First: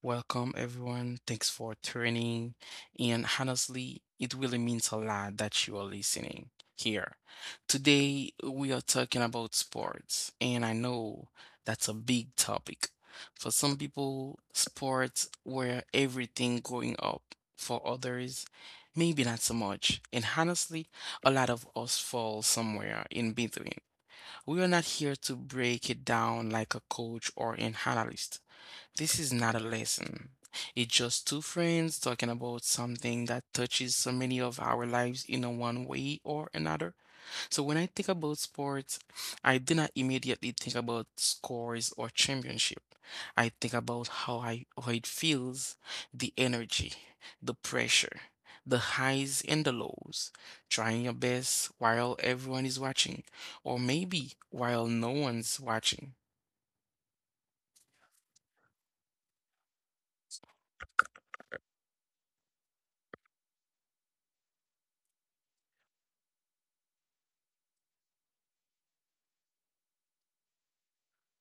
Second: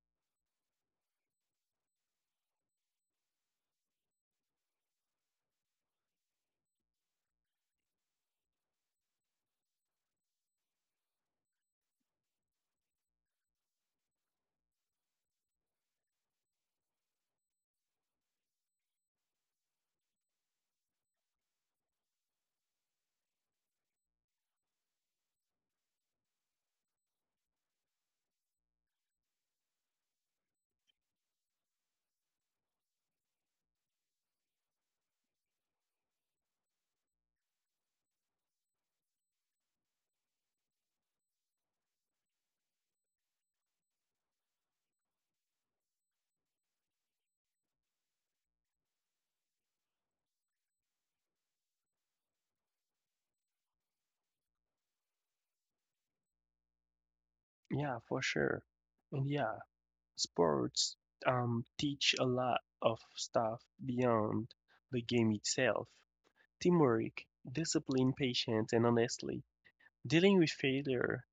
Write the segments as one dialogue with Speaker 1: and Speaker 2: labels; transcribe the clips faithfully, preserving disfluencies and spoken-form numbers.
Speaker 1: welcome everyone. Thanks for tuning in. Honestly, it really means a lot that you are listening here. Today, we are talking about sports, and I know that's a big topic. For some people, sports were everything growing up. For others, maybe not so much. And honestly, a lot of us fall somewhere in between. We are not here to break it down like a coach or an analyst. This is not a lesson. It's just two friends talking about something that touches so many of our lives in a one way or another. So when I think about sports, I did not immediately think about scores or championship. I think about how I how it feels, the energy, the pressure, the highs and the lows, trying your best while everyone is watching, or maybe while no one's watching.
Speaker 2: Yeah, for sure. And yeah, sports um teach a lot of stuff beyond the game itself. Teamwork, discipline, patience, and honestly, dealing with failure,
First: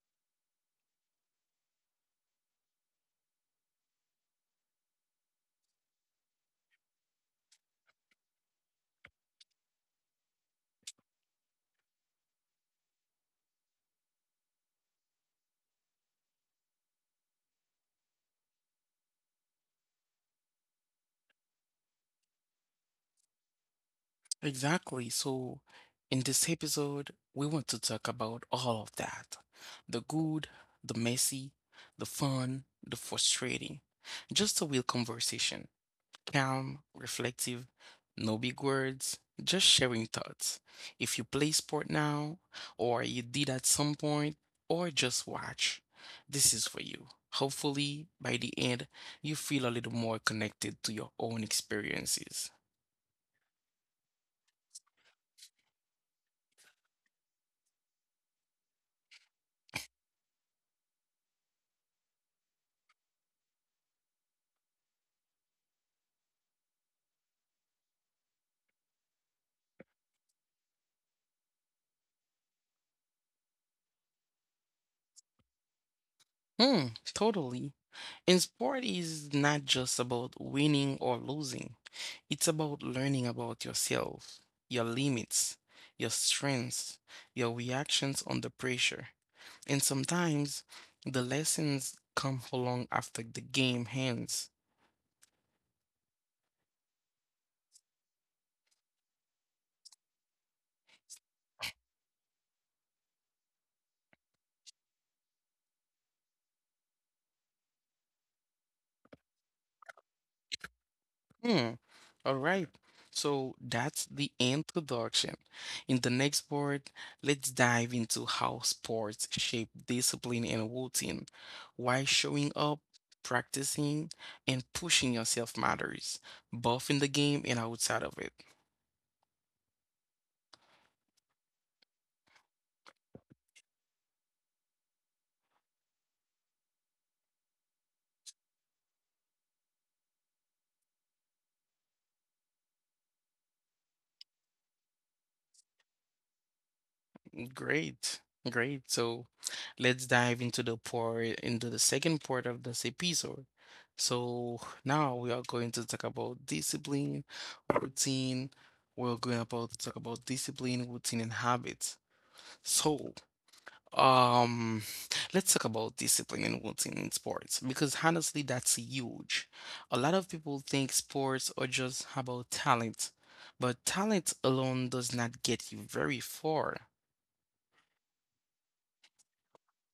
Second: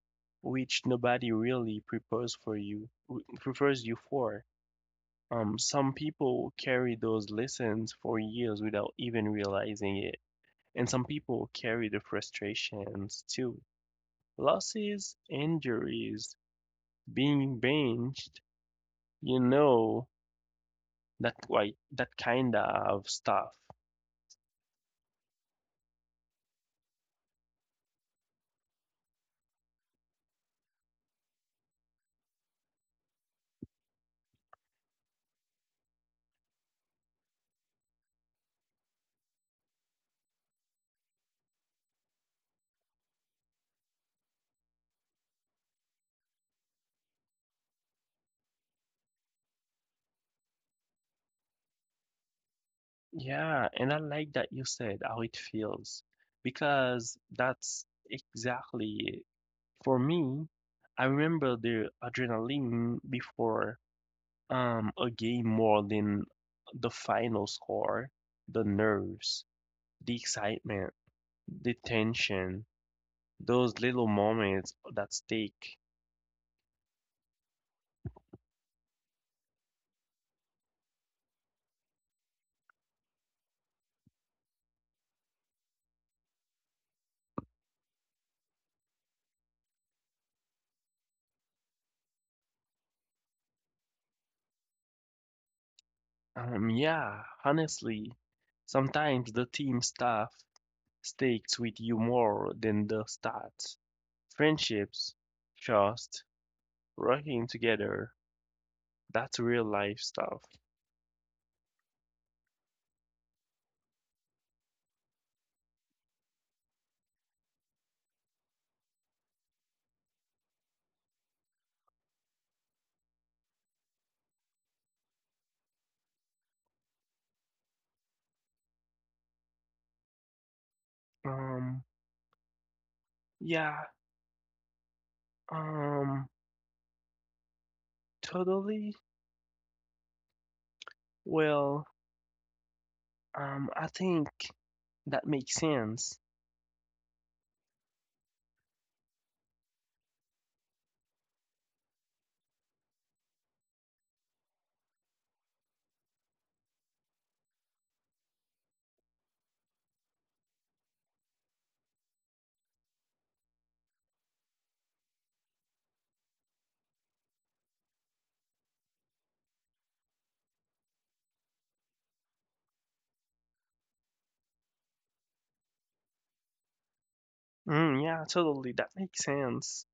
Speaker 2: which nobody really prepares for you w- prepares you for. Um, some people carry those lessons for years without even realizing it, and some people carry the frustrations too. Losses, injuries, being benched, you know that, like, that kind of stuff.
Speaker 1: Exactly. So, in this episode, we want to talk about all of that. The good, the messy, the fun, the frustrating. Just a real conversation. Calm, reflective, no big words, just sharing thoughts. If you play sport now, or you did at some point, or just watch, this is for you. Hopefully, by the end, you feel a little more connected to your own experiences.
Speaker 2: Yeah, and I like that you said how it feels because that's exactly it. For me, I remember the adrenaline before um a game more than the final score, the nerves, the excitement, the tension, those little moments that stick.
Speaker 1: Hmm, totally. In sport is not just about winning or losing. It's about learning about yourself, your limits, your strengths, your reactions under pressure. And sometimes the lessons come along after the game ends.
Speaker 2: Um yeah, honestly, sometimes the team stuff sticks with you more than the stats. Friendships, trust, working together, that's real life stuff.
Speaker 1: Hmm. All right. So that's the introduction. In the next part, let's dive into how sports shape discipline and routine, why showing up, practicing, and pushing yourself matters, both in the game and outside of it.
Speaker 2: Um, yeah, um, totally. Well, um, I think that makes sense.
Speaker 1: Great. Great. So let's dive into the part into the second part of this episode. So now we are going to talk about discipline, routine. We're going about to talk about discipline, routine, and habits. So um, let's talk about discipline and routine in sports because honestly, that's huge. A lot of people think sports are just about talent, but talent alone does not get you very far.
Speaker 2: Mm, yeah, totally. That makes sense.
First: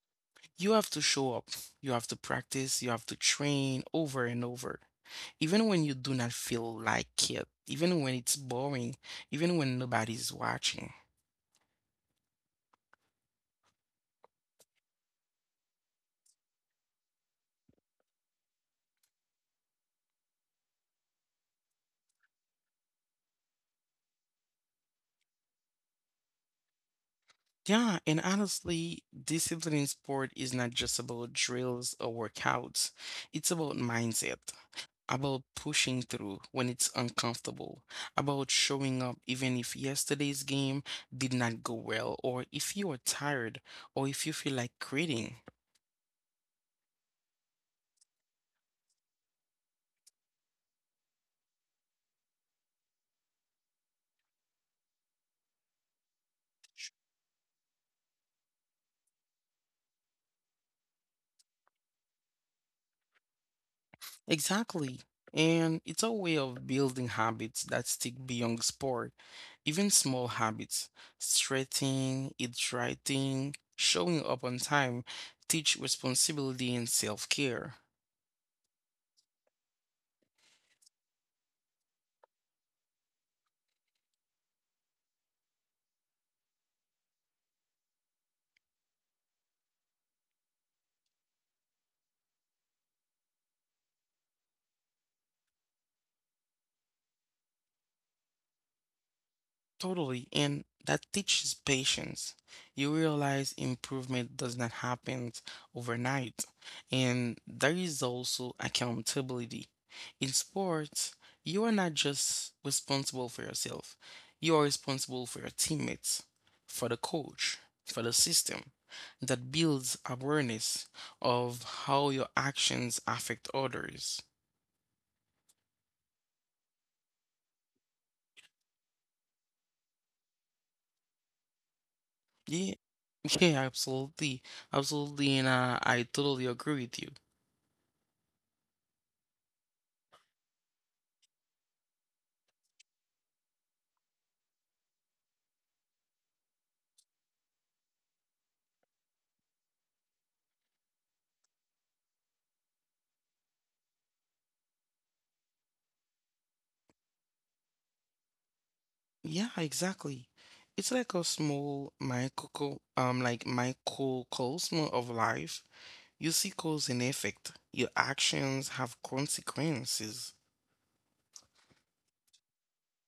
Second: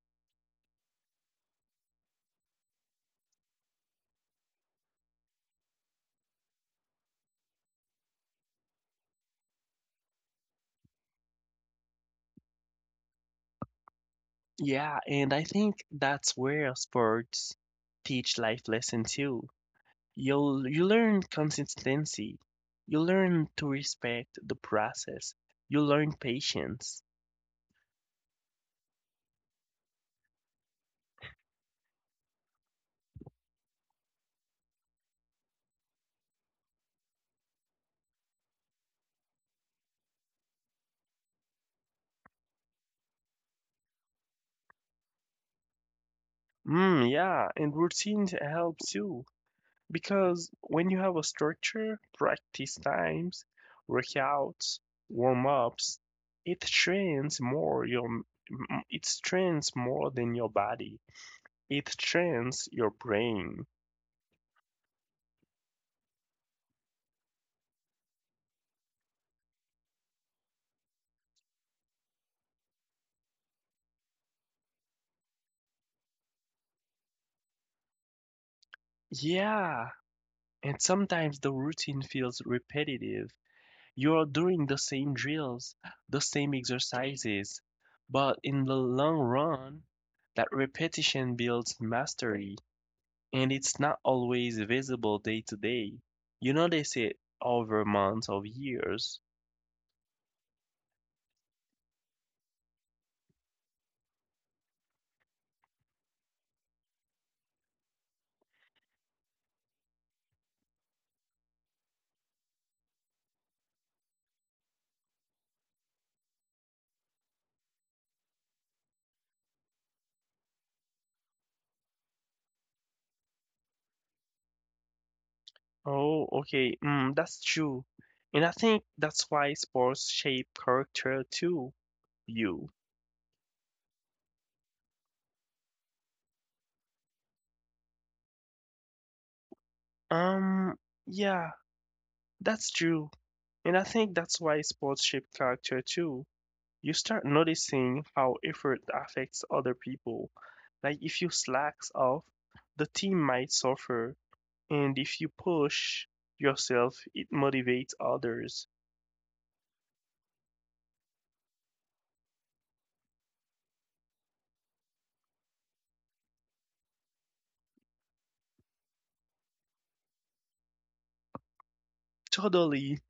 Speaker 1: You have to show up. You have to practice. You have to train over and over. Even when you do not feel like it, even when it's boring, even when nobody's watching.
Speaker 2: Yeah, and I think that's where sports teach life lesson too. You'll you learn consistency. You learn to respect the process. You learn patience.
Speaker 1: Yeah, and honestly, discipline in sport is not just about drills or workouts. It's about mindset, about pushing through when it's uncomfortable, about showing up even if yesterday's game did not go well, or if you are tired, or if you feel like quitting.
Speaker 2: Mm, yeah, and routine helps you because when you have a structure, practice times, workouts, warm-ups, it trains more your m- it trains more than your body. It trains your brain.
Speaker 1: Exactly. And it's a way of building habits that stick beyond sport. Even small habits, stretching, eat writing, showing up on time, teach responsibility and self-care.
Speaker 2: Yeah, and sometimes the routine feels repetitive. You are doing the same drills, the same exercises, but in the long run, that repetition builds mastery, and it's not always visible day to day. You notice it over months or years.
Speaker 1: Totally, and that teaches patience. You realize improvement does not happen overnight, and there is also accountability. In sports, you are not just responsible for yourself, you are responsible for your teammates, for the coach, for the system. That builds awareness of how your actions affect others.
Speaker 2: Oh, okay, mm, that's true. And I think that's why sports shape character too, you.
Speaker 1: Yeah, yeah, absolutely, absolutely, and uh, I totally agree with you.
Speaker 2: Um, yeah, that's true. And I think that's why sports shape character too. You start noticing how effort affects other people. Like if you slacks off, the team might suffer, and if you push yourself, it motivates others.
Speaker 1: Yeah, exactly. It's like a small micro, um, like microcosm of life. You see cause and effect. Your actions have consequences.
Speaker 2: Totally,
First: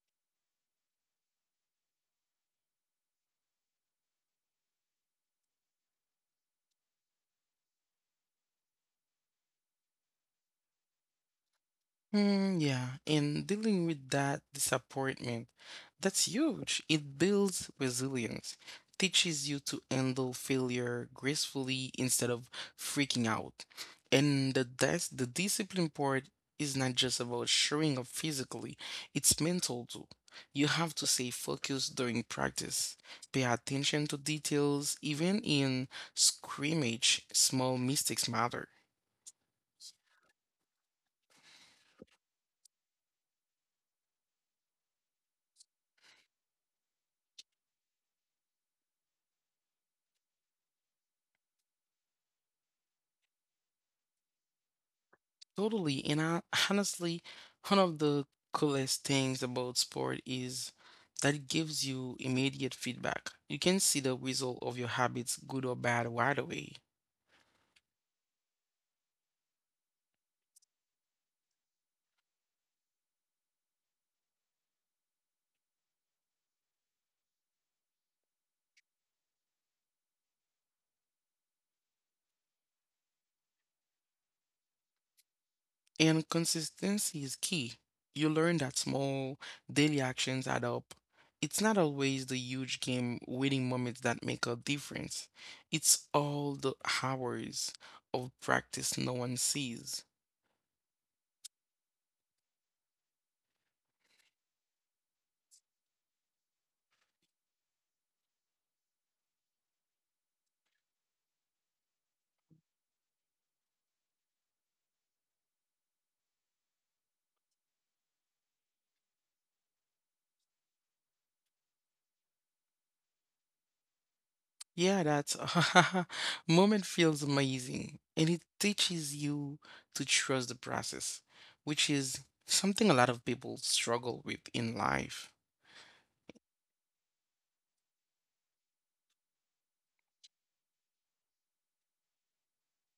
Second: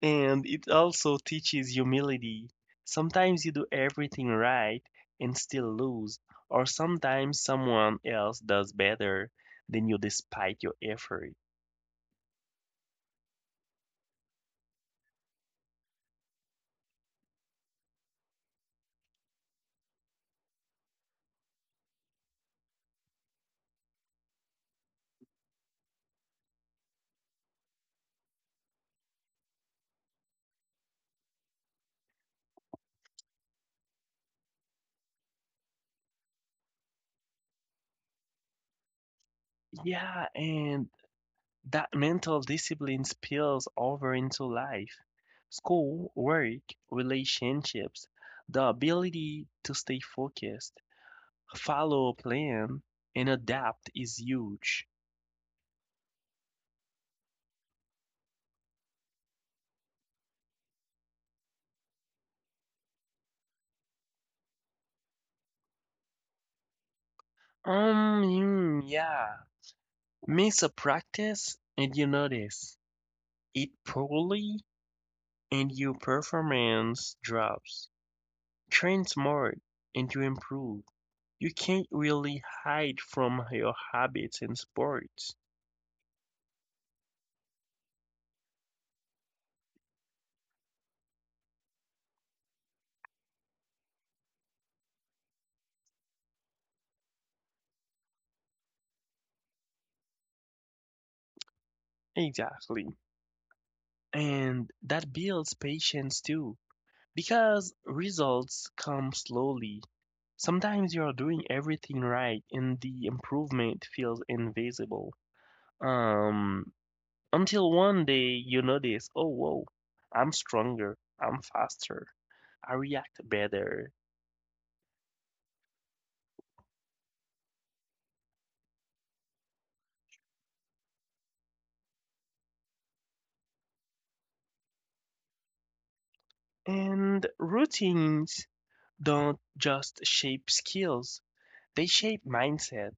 Speaker 2: and it also teaches humility. Sometimes you do everything right and still lose, or sometimes someone else does better than you despite your effort.
Speaker 1: Mm, yeah, and dealing with that disappointment, that's huge. It builds resilience, teaches you to handle failure gracefully instead of freaking out. And the dis the discipline part is not just about showing up physically, it's mental too. You have to stay focused during practice, pay attention to details, even in scrimmage, small mistakes matter.
Speaker 2: Yeah, and That mental discipline spills over into life. School, work, relationships, the ability to stay focused, follow a plan, and adapt is huge.
Speaker 1: Totally. And I honestly, one of the coolest things about sport is that it gives you immediate feedback. You can see the result of your habits, good or bad, right away.
Speaker 2: Um, mm, yeah. Miss a practice and you notice it poorly and your performance drops. Train smart and you improve. You can't really hide from your habits in sports.
Speaker 1: And consistency is key. You learn that small daily actions add up. It's not always the huge game winning moments that make a difference. It's all the hours of practice no one sees.
Speaker 2: Exactly. and that builds patience too because results come slowly. Sometimes you are doing everything right and the improvement feels invisible. Um, until one day you notice, oh, whoa, I'm stronger, I'm faster, I react better.
Speaker 1: Yeah, that moment feels amazing and it teaches you to trust the process, which is something a lot of people struggle with in life.
Speaker 2: And routines don't just shape skills, they shape mindset.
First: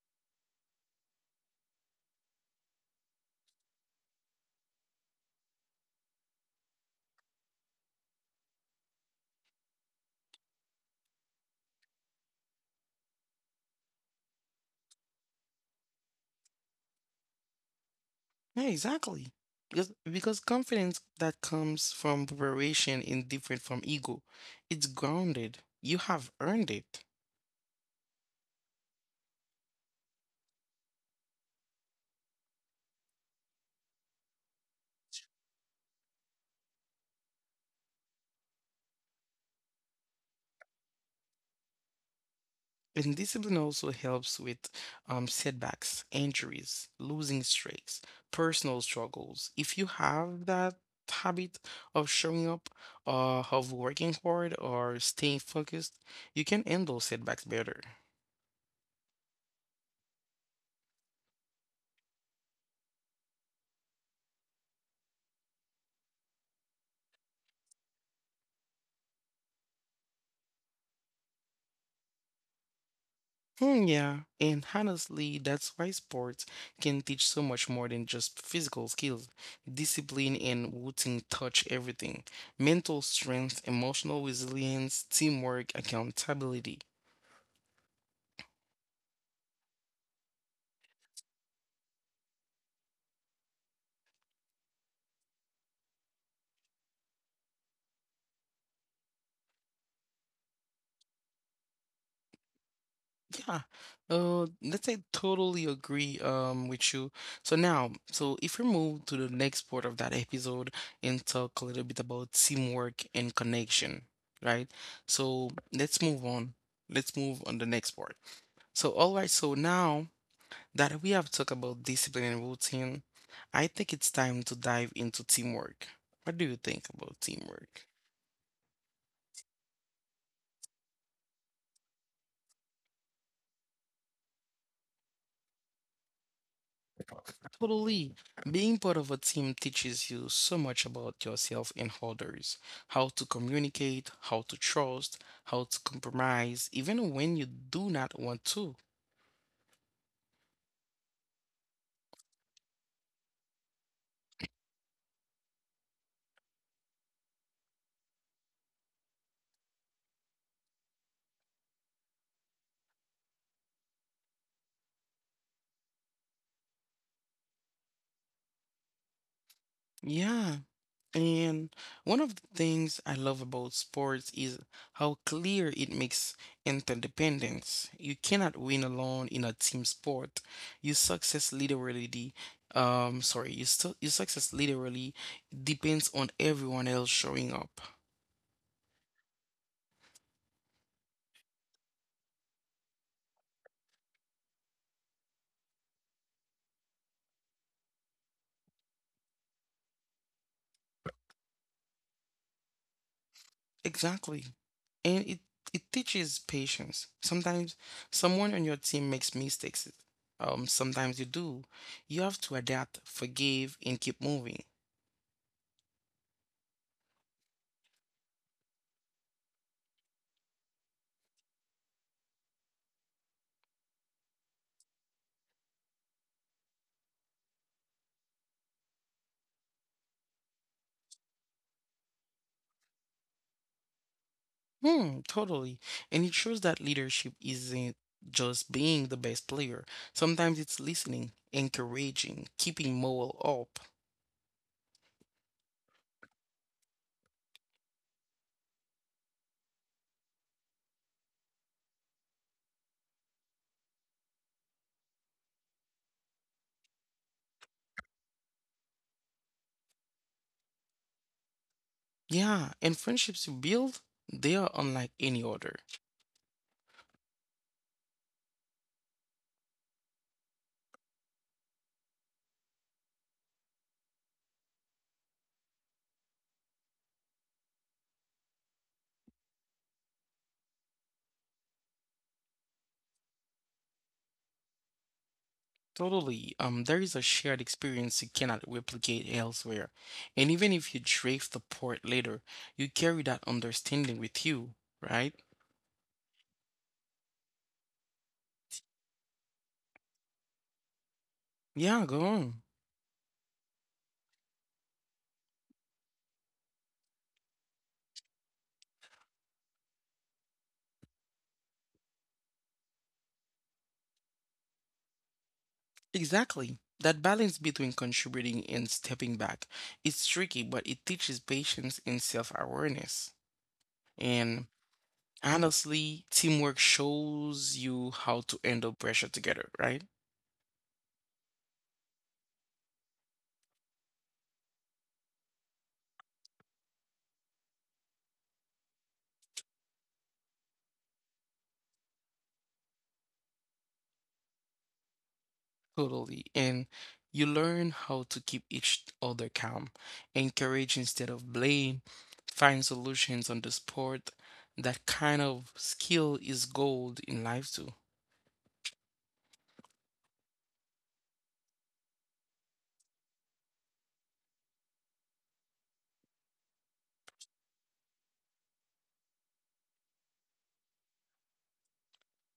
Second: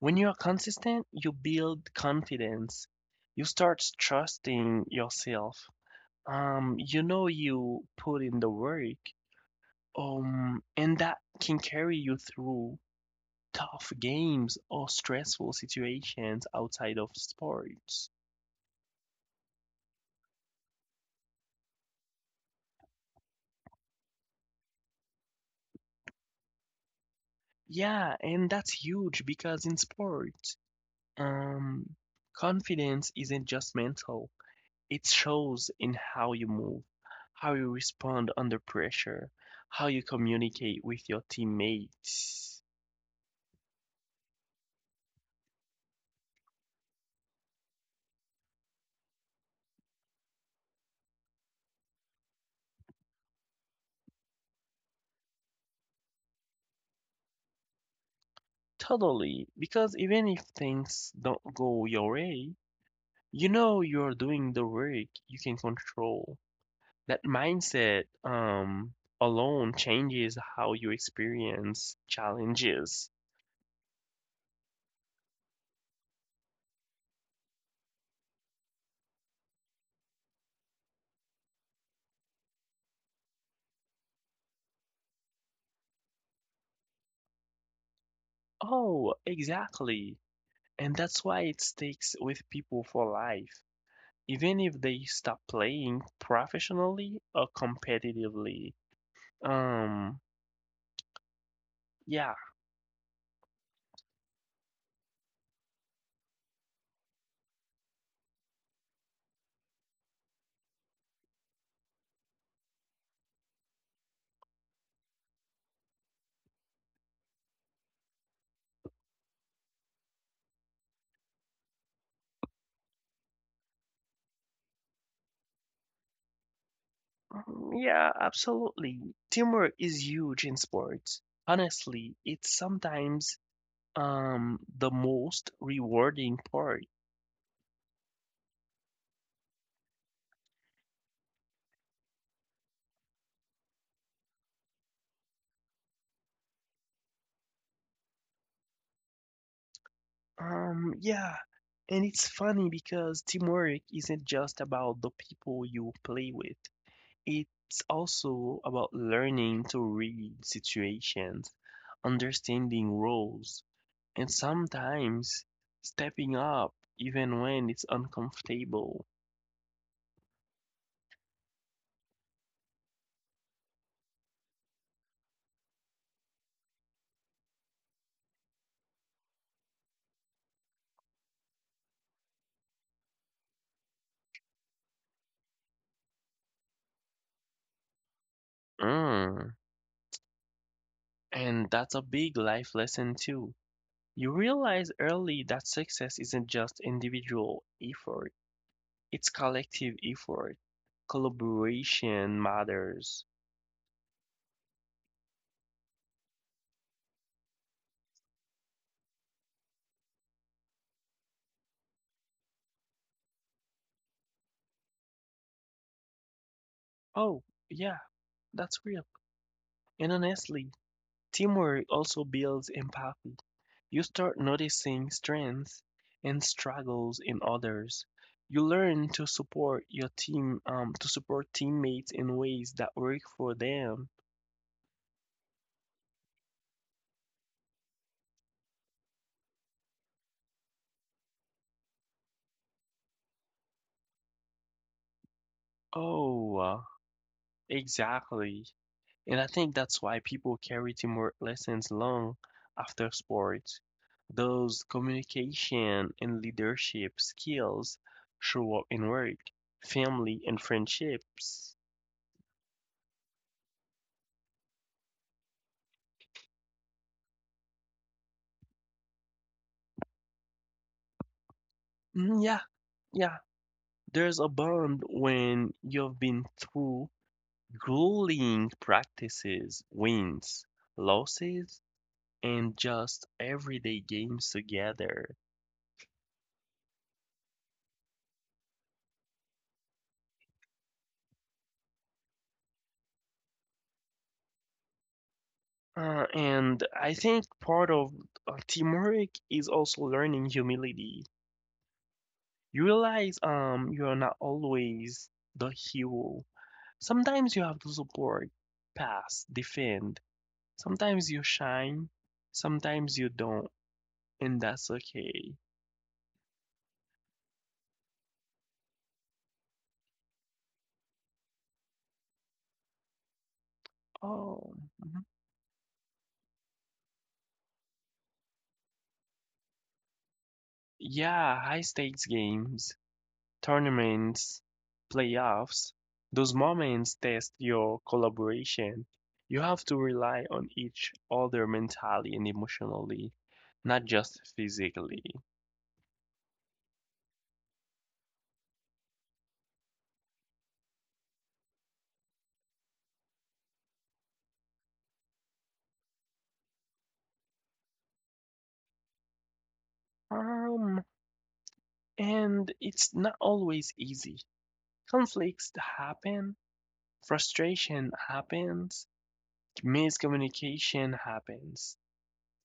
Speaker 2: When you are consistent, you build confidence. You start trusting yourself. Um, you know you put in the work. Um, and that can carry you through tough games or stressful situations outside of sports.
Speaker 1: Yeah, exactly. Because, because confidence that comes from preparation is different from ego. It's grounded. You have earned it.
Speaker 2: Yeah, and that's huge because in sports, um, confidence isn't just mental. It shows in how you move, how you respond under pressure, how you communicate with your teammates.
Speaker 1: And discipline also helps with um, setbacks, injuries, losing streaks, personal struggles. If you have that habit of showing up, uh, of working hard, or staying focused, you can handle setbacks better.
Speaker 2: Totally, because even if things don't go your way, you know you're doing the work you can control. That mindset um alone changes how you experience challenges.
Speaker 1: Hmm, yeah, and honestly, that's why sports can teach so much more than just physical skills. Discipline and routine touch everything. Mental strength, emotional resilience, teamwork, accountability.
Speaker 2: Oh, exactly. And that's why it sticks with people for life. even if they stop playing professionally or competitively. Um, yeah.
Speaker 1: Yeah, uh, let's say totally agree um with you. So now, so if we move to the next part of that episode and talk a little bit about teamwork and connection, right? So let's move on. Let's move on the next part. So, all right, so now that we have talked about discipline and routine, I think it's time to dive into teamwork. What do you think about teamwork?
Speaker 2: Mm, yeah, absolutely. Teamwork is huge in sports. Honestly, it's sometimes um the most rewarding part.
Speaker 1: Totally. Being part of a team teaches you so much about yourself and others, how to communicate, how to trust, how to compromise, even when you do not want to.
Speaker 2: Um, yeah, and it's funny because teamwork isn't just about the people you play with. It's also about learning to read situations, understanding roles and sometimes stepping up even when it's uncomfortable.
Speaker 1: Yeah. And one of the things I love about sports is how clear it makes interdependence. You cannot win alone in a team sport. Your success literally, um, sorry, your, su- your success literally depends on everyone else showing up.
Speaker 2: Mm. And that's a big life lesson too. You realize early that success isn't just individual effort, it's collective effort. Collaboration matters.
Speaker 1: Exactly. And it, it teaches patience. Sometimes someone on your team makes mistakes. Um, sometimes you do. You have to adapt, forgive, and keep moving.
Speaker 2: Oh, yeah, that's real. And honestly, Teamwork also builds empathy. You start noticing strengths and struggles in others. You learn to support your team, um, to support teammates in ways that work for them.
Speaker 1: Hmm, totally. And it shows that leadership isn't just being the best player. Sometimes it's listening, encouraging, keeping morale up.
Speaker 2: Oh, uh, exactly. And I think that's why people carry teamwork lessons long after sports. Those communication and leadership skills show up in work, family, and friendships.
Speaker 1: Yeah, and friendships you build, they are unlike any other.
Speaker 2: Mm, yeah, yeah. There's a bond when you've been through grueling practices, wins, losses, and just everyday games together.
Speaker 1: Totally. Um, there is a shared experience you cannot replicate elsewhere. And even if you drift apart later, you carry that understanding with you, right?
Speaker 2: Uh, and I think part of uh, teamwork is also learning humility.
Speaker 1: Yeah, go on.
Speaker 2: You realize um you are not always the hero. Sometimes you have to support, pass, defend. Sometimes you shine, sometimes you don't, and that's okay.
Speaker 1: Exactly. That balance between contributing and stepping back is tricky, but it teaches patience and self-awareness. And
Speaker 2: Oh.
Speaker 1: honestly, teamwork shows you how to handle pressure together, right?
Speaker 2: Yeah, high-stakes games, tournaments, playoffs, those moments test your collaboration. You have to rely on each other mentally and emotionally, not just physically.
Speaker 1: Totally. And you learn how to keep each other calm, encourage instead of blame, find solutions on the spot. That kind of skill is gold in life too.
Speaker 2: Um, and it's not always easy. Conflicts happen, frustration happens, miscommunication happens.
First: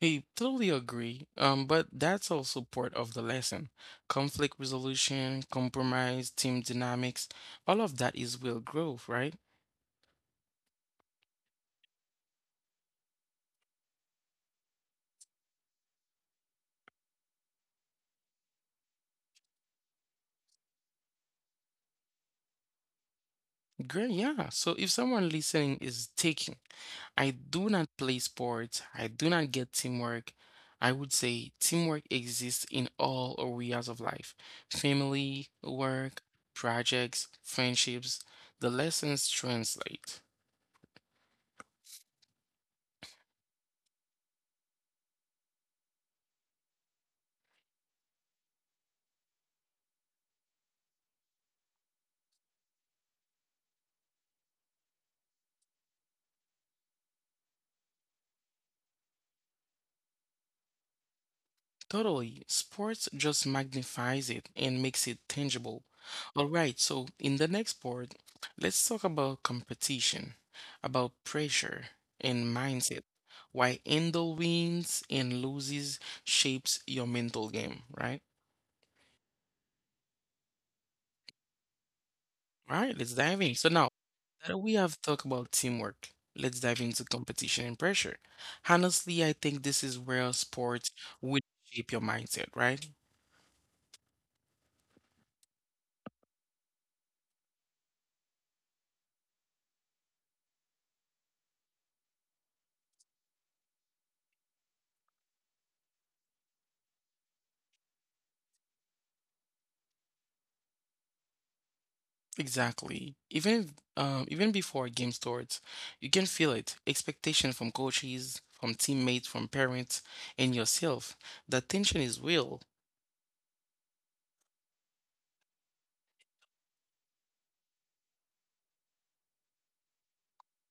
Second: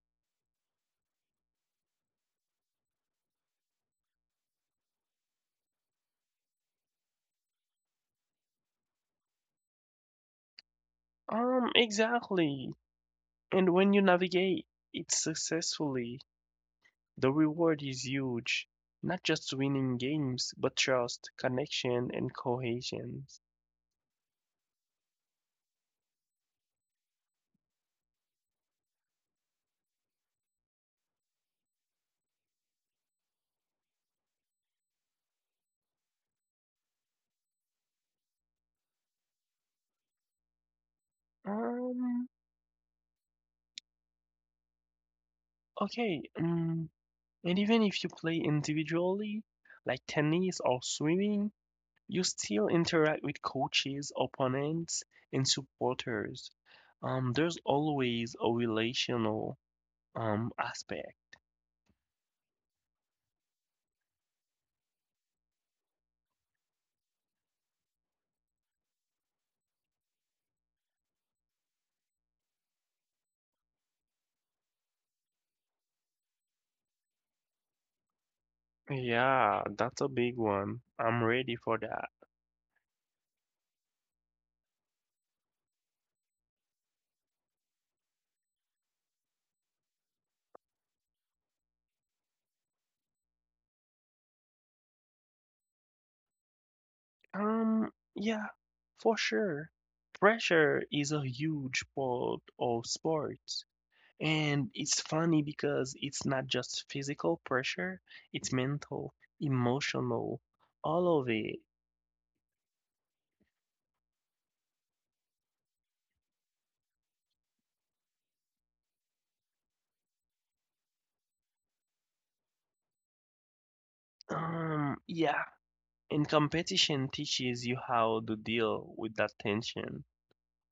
Speaker 1: I totally agree, um, but that's also part of the lesson. Conflict resolution, compromise, team dynamics, all of that is will growth, right?
Speaker 2: Um, exactly. And when you navigate it successfully, The reward is huge, not just winning games, but trust, connection, and cohesion.
Speaker 1: Great, yeah. So if someone listening is taking, I do not play sports, I do not get teamwork, I would say teamwork exists in all areas of life, family, work, projects, friendships, the lessons translate.
Speaker 2: Um, okay, um, and even if you play individually, like tennis or swimming, you still interact with coaches, opponents, and supporters. Um, there's always a relational um aspect.
Speaker 1: Totally. Sports just magnifies it and makes it tangible. All right, so in the next part, let's talk about competition, about pressure and mindset, why handle wins and loses shapes your mental game, right?
Speaker 2: Yeah, that's a big one. I'm ready for that.
Speaker 1: All right, let's dive in. So now that we have talked about teamwork, let's dive into competition and pressure. Honestly, I think this is where sports will shape your mindset, right?
Speaker 2: Um, yeah, for sure. Pressure is a huge part of sports. And it's funny because it's not just physical pressure, it's mental, emotional, all of it.
Speaker 1: Exactly. Even if, um, Even before a game starts, you can feel it. Expectation from coaches, from teammates, from parents, and yourself. The tension is real.
Speaker 2: Um, yeah, and competition teaches you how to deal with that tension.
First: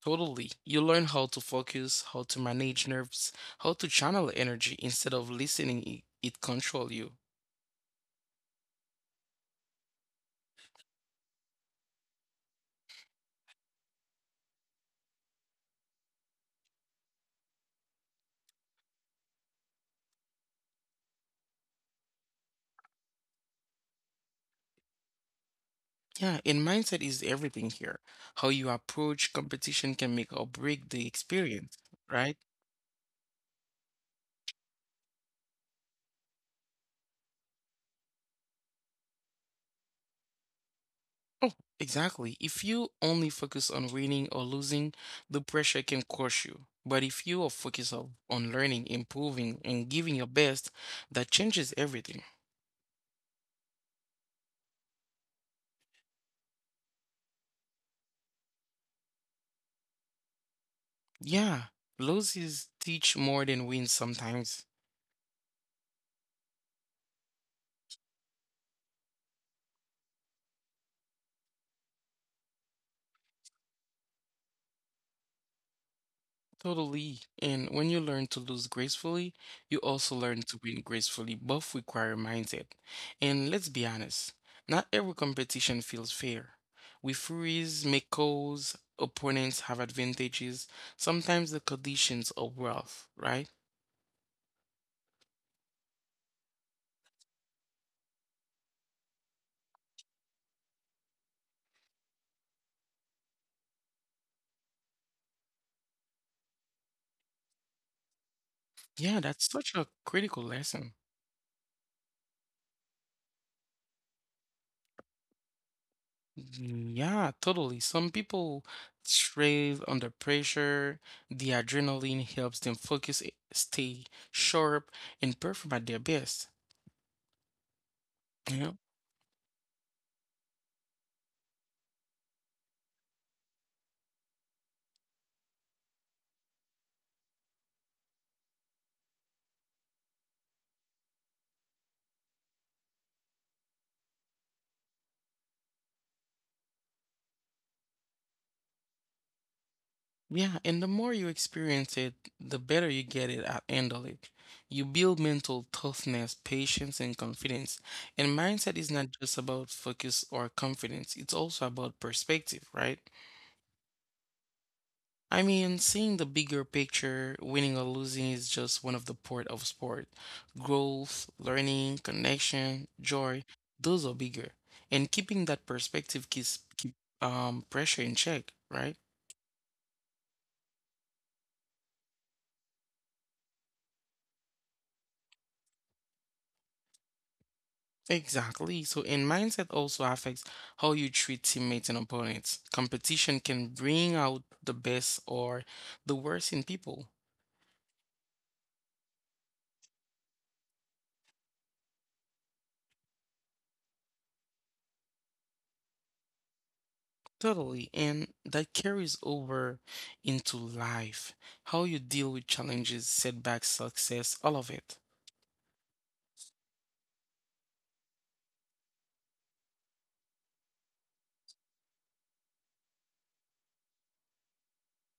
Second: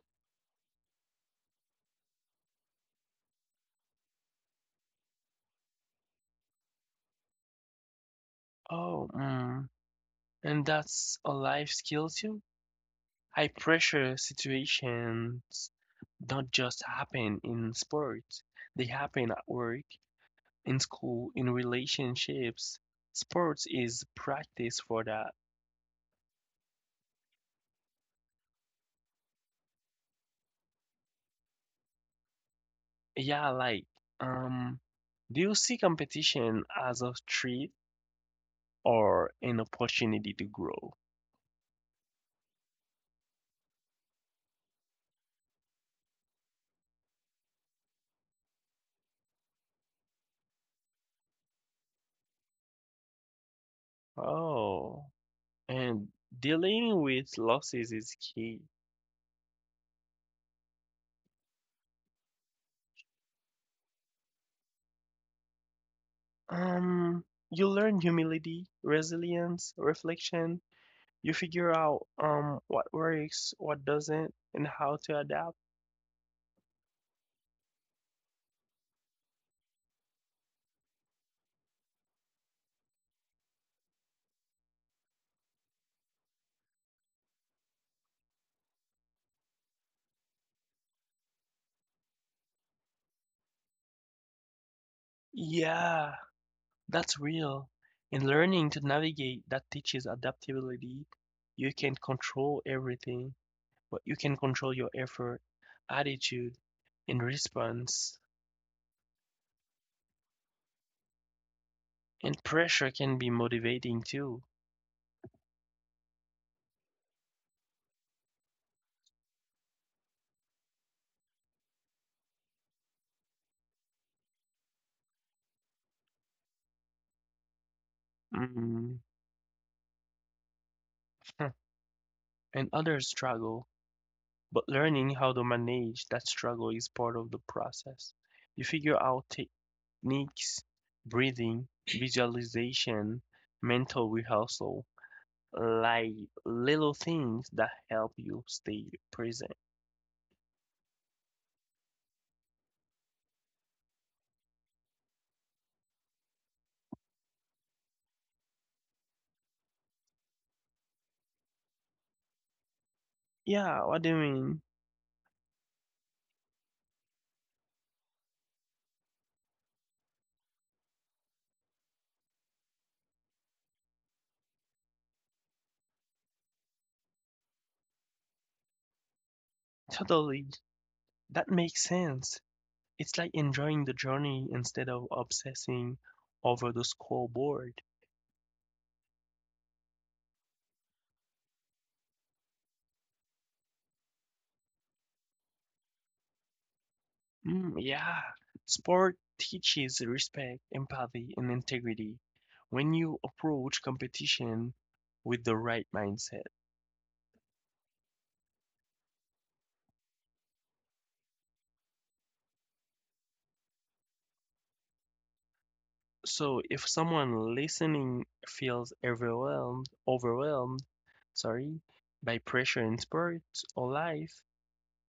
Speaker 1: Totally. You learn how to focus, how to manage nerves, how to channel energy instead of listening i- it control you.
Speaker 2: Oh, mm, and that's a life skill too. High pressure situations don't just happen in sports. They happen at work in school, in relationships, sports is practice for that.
Speaker 1: Yeah, and mindset is everything here. How you approach competition can make or break the experience, right?
Speaker 2: Yeah, like, um, do you see competition as a treat or an opportunity to grow?
Speaker 1: Oh, exactly. If you only focus on winning or losing, the pressure can crush you. But if you are focused on on learning, improving, and giving your best, that changes everything.
Speaker 2: Oh, and dealing with losses is key.
Speaker 1: Yeah, losses teach more than wins sometimes.
Speaker 2: Um, you learn humility, resilience, reflection. You figure out um what works, what doesn't, and how to adapt.
Speaker 1: Totally. And when you learn to lose gracefully, you also learn to win gracefully. Both require mindset. And let's be honest, not every competition feels fair. Referees make calls, opponents have advantages, sometimes the conditions are rough, right?
Speaker 2: Yeah, That's real. In learning to navigate, that teaches adaptability. You can't control everything, but you can control your effort, attitude, and response.
Speaker 1: Yeah, that's such a critical lesson.
Speaker 2: And pressure can be motivating too.
Speaker 1: Yeah, totally. Some people thrive under pressure. The adrenaline helps them focus, i- stay sharp, and perform at their best. Yeah,
Speaker 2: Mm. And others struggle, but learning how to manage that struggle is part of the process. You figure out techniques, breathing, visualization, mental rehearsal, like little things that help you stay present.
Speaker 1: yeah, and the more you experience it, the better you get it at handle it. You build mental toughness, patience, and confidence. And mindset is not just about focus or confidence, it's also about perspective, right?
Speaker 2: Yeah, what do you mean?
Speaker 1: I mean, seeing the bigger picture, winning or losing is just one of the part of sport. Growth, learning, connection, joy, those are bigger. And keeping that perspective keeps keep um pressure in check, right?
Speaker 2: Totally. That makes sense. It's like enjoying the journey instead of obsessing over the scoreboard.
Speaker 1: Exactly. So, and mindset also affects how you treat teammates and opponents. Competition can bring out the best or the worst in people.
Speaker 2: Mm, yeah. Sport teaches respect, empathy, and integrity when you approach competition with the right mindset.
Speaker 1: Totally. And that carries over into life. How you deal with challenges, setbacks, success, all of it.
Speaker 2: So if someone listening feels overwhelmed, overwhelmed, sorry, by pressure in sports or life,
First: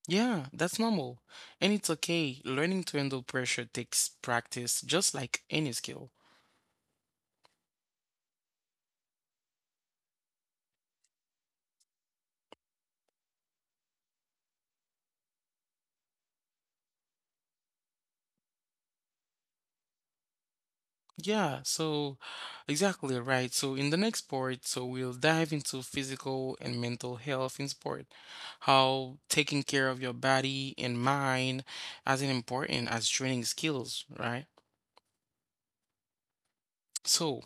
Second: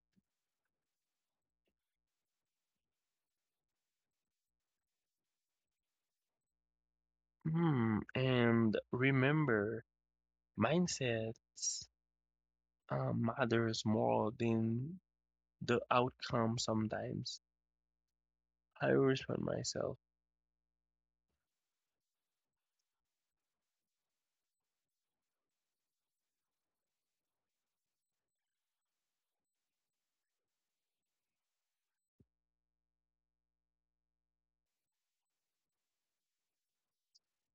Speaker 1: Yeah, that's normal. And it's okay. Learning to handle pressure takes practice, just like any skill.
Speaker 2: hmm, and remember, mindset uh, matters more than the outcome sometimes. I respond myself.
Speaker 1: Yeah, so exactly right. So in the next part, so we'll dive into physical and mental health in sport, how taking care of your body and mind as an important as training skills, right? So,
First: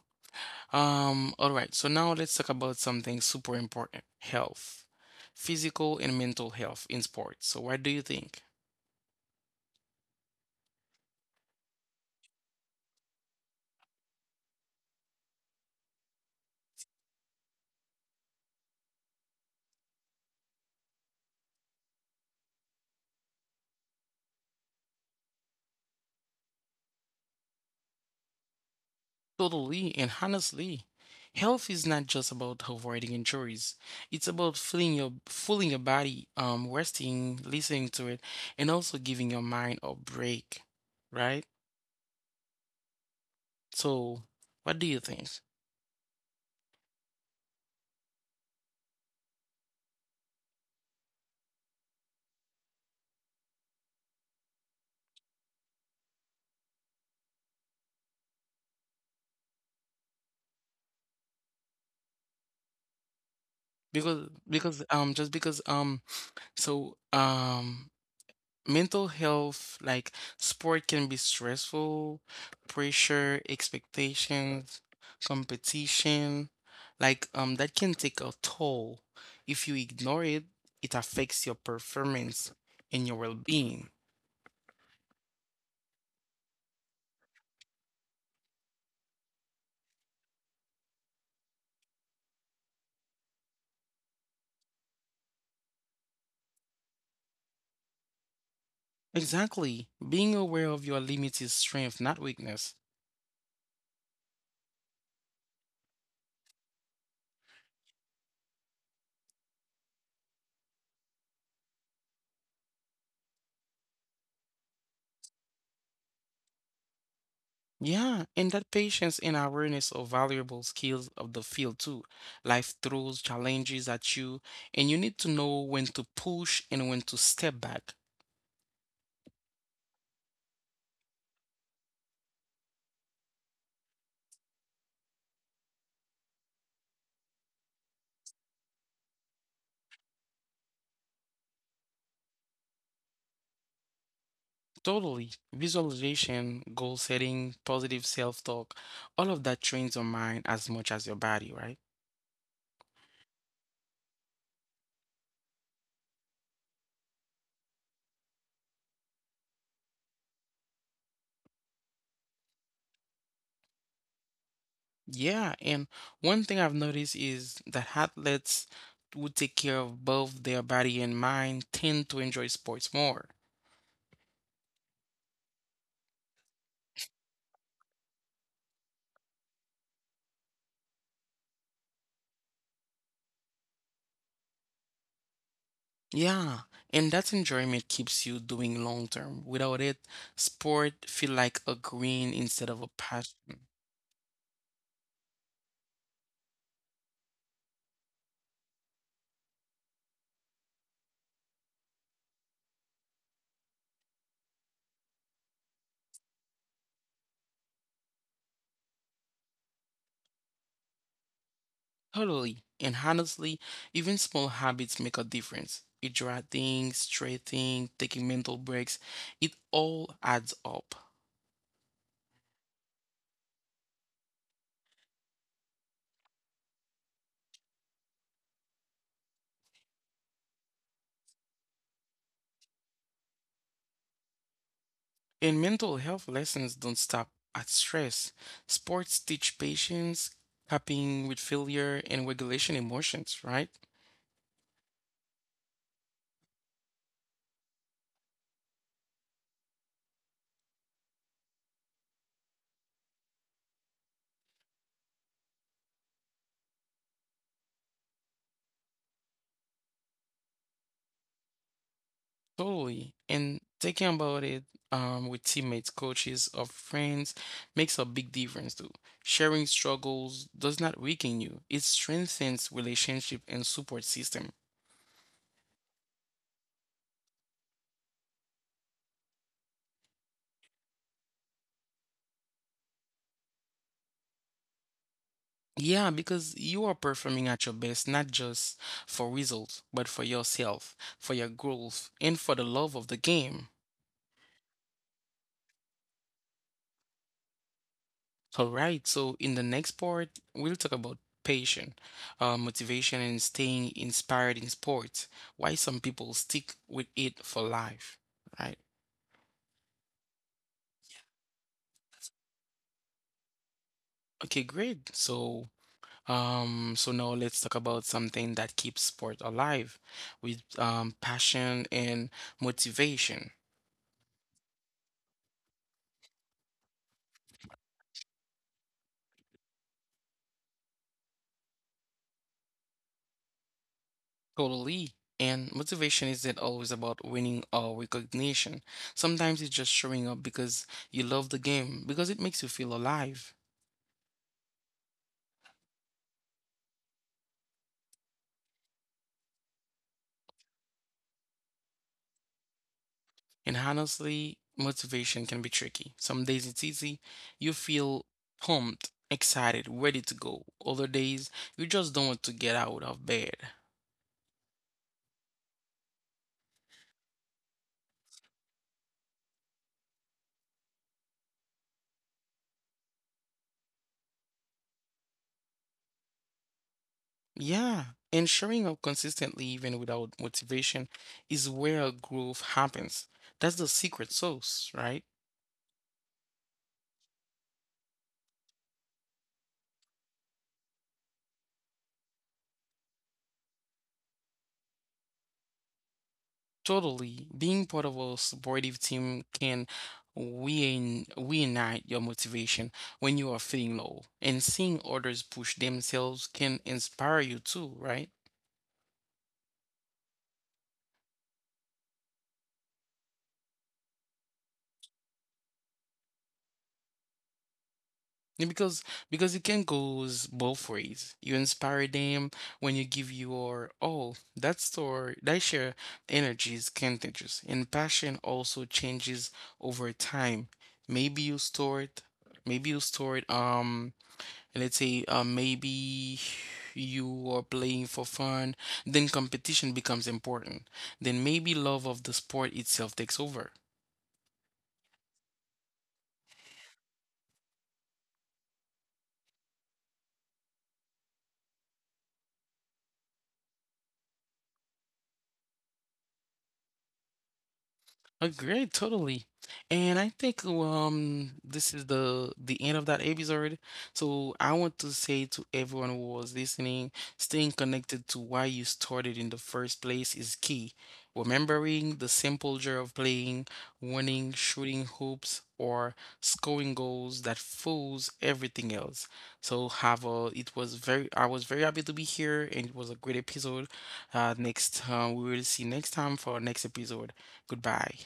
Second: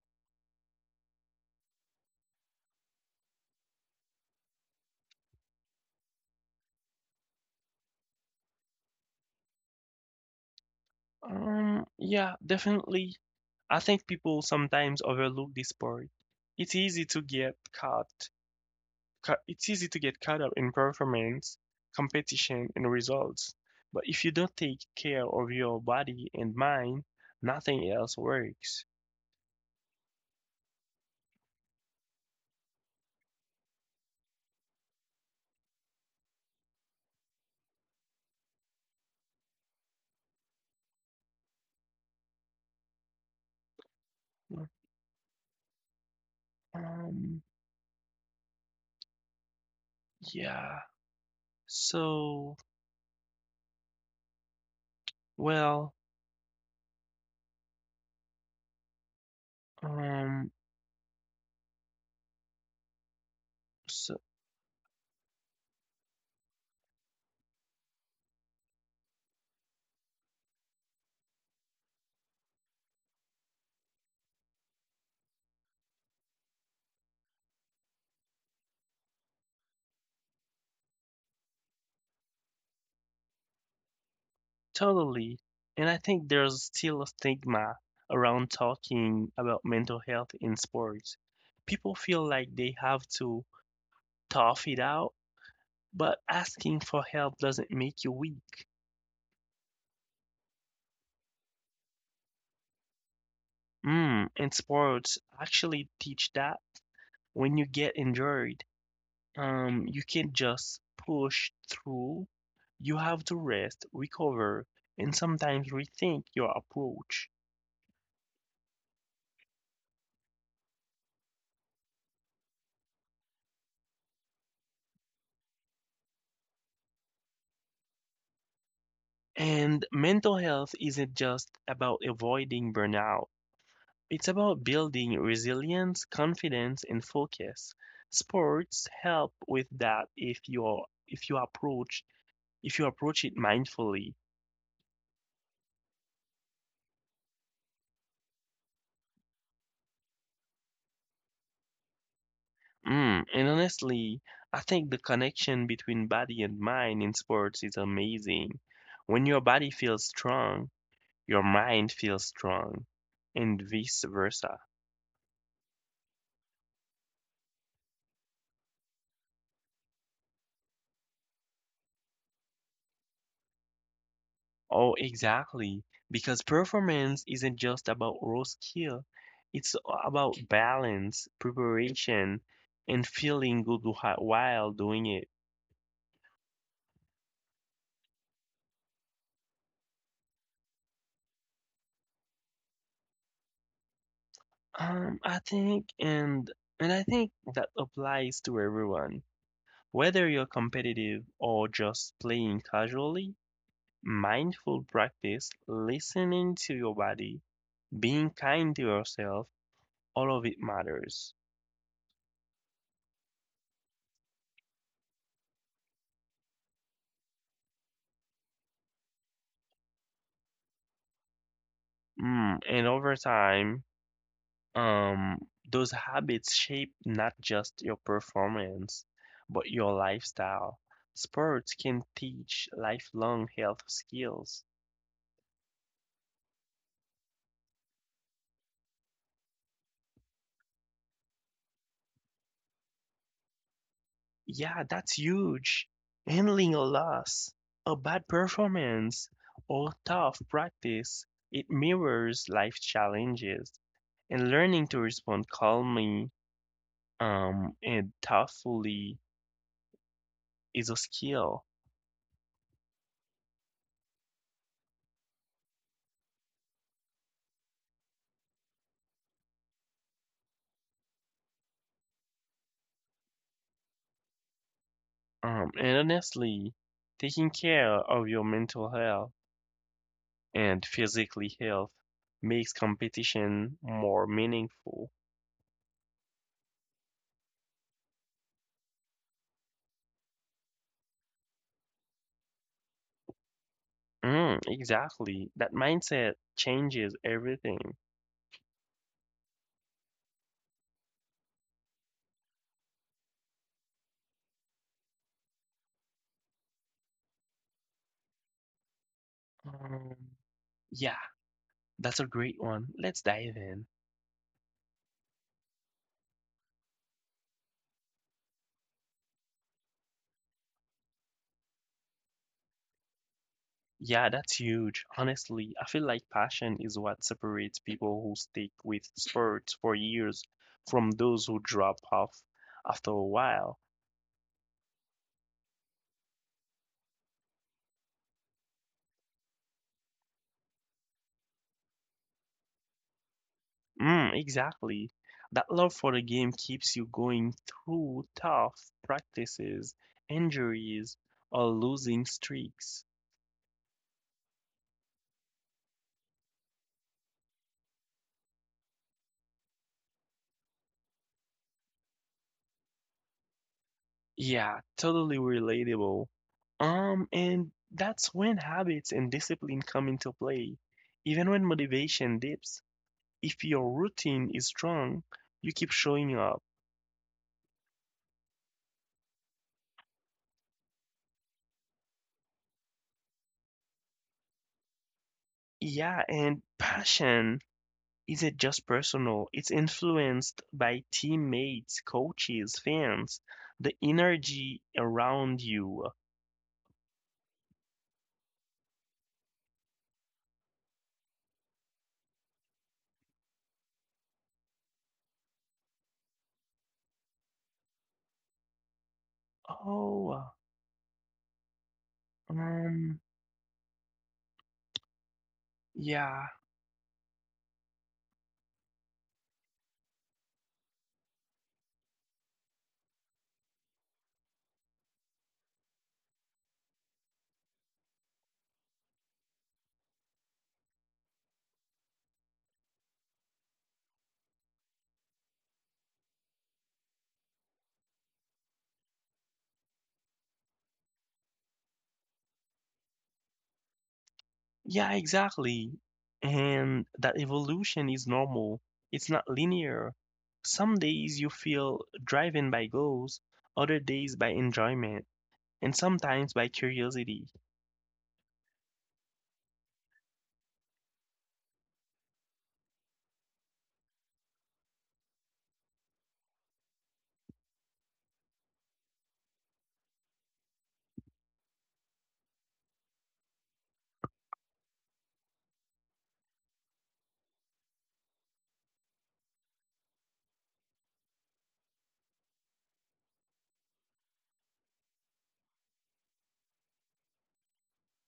Speaker 1: um, all right. So now let's talk about something super important, health, physical and mental health in sports. So what do you think?
Speaker 2: Um, yeah, definitely. I think people sometimes overlook this part. It's easy to get caught it's easy to get caught up in performance, competition, and results. But if you don't take care of your body and mind, nothing else works.
Speaker 1: Totally, and honestly, health is not just about avoiding injuries. It's about feeling your fooling your body, um, resting, listening to it, and also giving your mind a break, right? So, what do you think?
Speaker 2: Um, yeah. So, well, um, so
Speaker 1: Because because um just because um so um mental health, like sport can be stressful, pressure, expectations, competition, like um that can take a toll. If you ignore it, it affects your performance and your well-being.
Speaker 2: totally. And I think there's still a stigma around talking about mental health in sports. People feel like they have to tough it out, but asking for help doesn't make you weak.
Speaker 1: Exactly. Being aware of your limits is strength, not weakness.
Speaker 2: Mm, and sports actually teach that when you get injured, um, you can't just push through. You have to rest, recover, and sometimes rethink your approach.
Speaker 1: Yeah, and that patience and awareness are valuable skills of the field too. Life throws challenges at you, and you need to know when to push and when to step back.
Speaker 2: And mental health isn't just about avoiding burnout. It's about building resilience, confidence, and focus. Sports help with that if you if you approach if you approach it mindfully.
Speaker 1: Totally. Visualization, goal setting, positive self-talk, all of that trains your mind as much as your body, right?
Speaker 2: Mm, and honestly, I think the connection between body and mind in sports is amazing. When your body feels strong, your mind feels strong, and vice versa.
Speaker 1: Yeah, and one thing I've noticed is that athletes who take care of both their body and mind tend to enjoy sports more.
Speaker 2: Oh, exactly. Because performance isn't just about raw skill, it's about balance, preparation, and feeling good whi- while doing it.
Speaker 1: Yeah, and that enjoyment keeps you doing long term. Without it, sport feel like a green instead of a passion.
Speaker 2: Um, I think, and and I think that applies to everyone. Whether you're competitive or just playing casually, mindful practice, listening to your body, being kind to yourself, all of it matters.
Speaker 1: Totally. And honestly, even small habits make a difference. Hydrating, stretching, taking mental breaks, it all adds up.
Speaker 2: Mm, and over time, um, those habits shape not just your performance, but your lifestyle. Sports can teach lifelong health skills.
Speaker 1: And mental health lessons don't stop at stress. Sports teach patience, coping with failure, and regulation emotions, right?
Speaker 2: Yeah, that's huge. Handling a loss, a bad performance, or tough practice, it mirrors life challenges. And learning to respond calmly um, and thoughtfully is a skill.
Speaker 1: Totally. And thinking about it um, with teammates, coaches, or friends makes a big difference too. Sharing struggles does not weaken you, it strengthens relationship and support system.
Speaker 2: Um, and honestly, taking care of your mental health and physically health makes competition more meaningful.
Speaker 1: Yeah, because you are performing at your best, not just for results, but for yourself, for your growth, and for the love of the game.
Speaker 2: Mm, exactly. That mindset changes everything.
Speaker 1: All right, so in the next part, we'll talk about passion, uh, motivation, and staying inspired in sports, why some people stick with it for life. Right.
Speaker 2: Um, yeah, That's a great one. Let's dive in.
Speaker 1: Okay, great. So, um, so now let's talk about something that keeps sport alive with um, passion and motivation.
Speaker 2: Yeah, that's huge. Honestly, I feel like passion is what separates people who stick with sports for years from those who drop off after a while.
Speaker 1: Totally. And motivation isn't always about winning or recognition. Sometimes it's just showing up because you love the game, because it makes you feel alive.
Speaker 2: Mm, exactly. That love for the game keeps you going through tough practices, injuries, or losing streaks.
Speaker 1: And honestly, motivation can be tricky. Some days it's easy, you feel pumped, excited, ready to go. Other days, you just don't want to get out of bed.
Speaker 2: Yeah, totally relatable. Um, and that's when habits and discipline come into play. Even when motivation dips, if your routine is strong, you keep showing up.
Speaker 1: Yeah. And showing up consistently, even without motivation, is where growth happens. That's the secret sauce, right?
Speaker 2: Yeah, and passion isn't just personal, it's influenced by teammates, coaches, fans, the energy around you.
Speaker 1: Totally. Being part of a supportive team can wean reignite your motivation when you are feeling low. And seeing others push themselves can inspire you too, right?
Speaker 2: Oh, um, yeah.
Speaker 1: And Because because it can goes both ways. You inspire them when you give your all. That store that share energy is contagious. And passion also changes over time. Maybe you store it, maybe you store it um and let's say uh, maybe you are playing for fun, then competition becomes important. Then maybe love of the sport itself takes over.
Speaker 2: Yeah, exactly. And that evolution is normal. It's not linear. Some days you feel driven by goals, other days by enjoyment, and sometimes by curiosity.
Speaker 1: Agreed, totally. And I think um this is the the end of that episode. So I want to say to everyone who was listening, staying connected to why you started in the first place is key. Remembering the simple joy of playing, winning, shooting hoops, or scoring goals that fools everything else. So have a it was very I was very happy to be here and it was a great episode. Uh next uh, we will see next time for our next episode. Goodbye.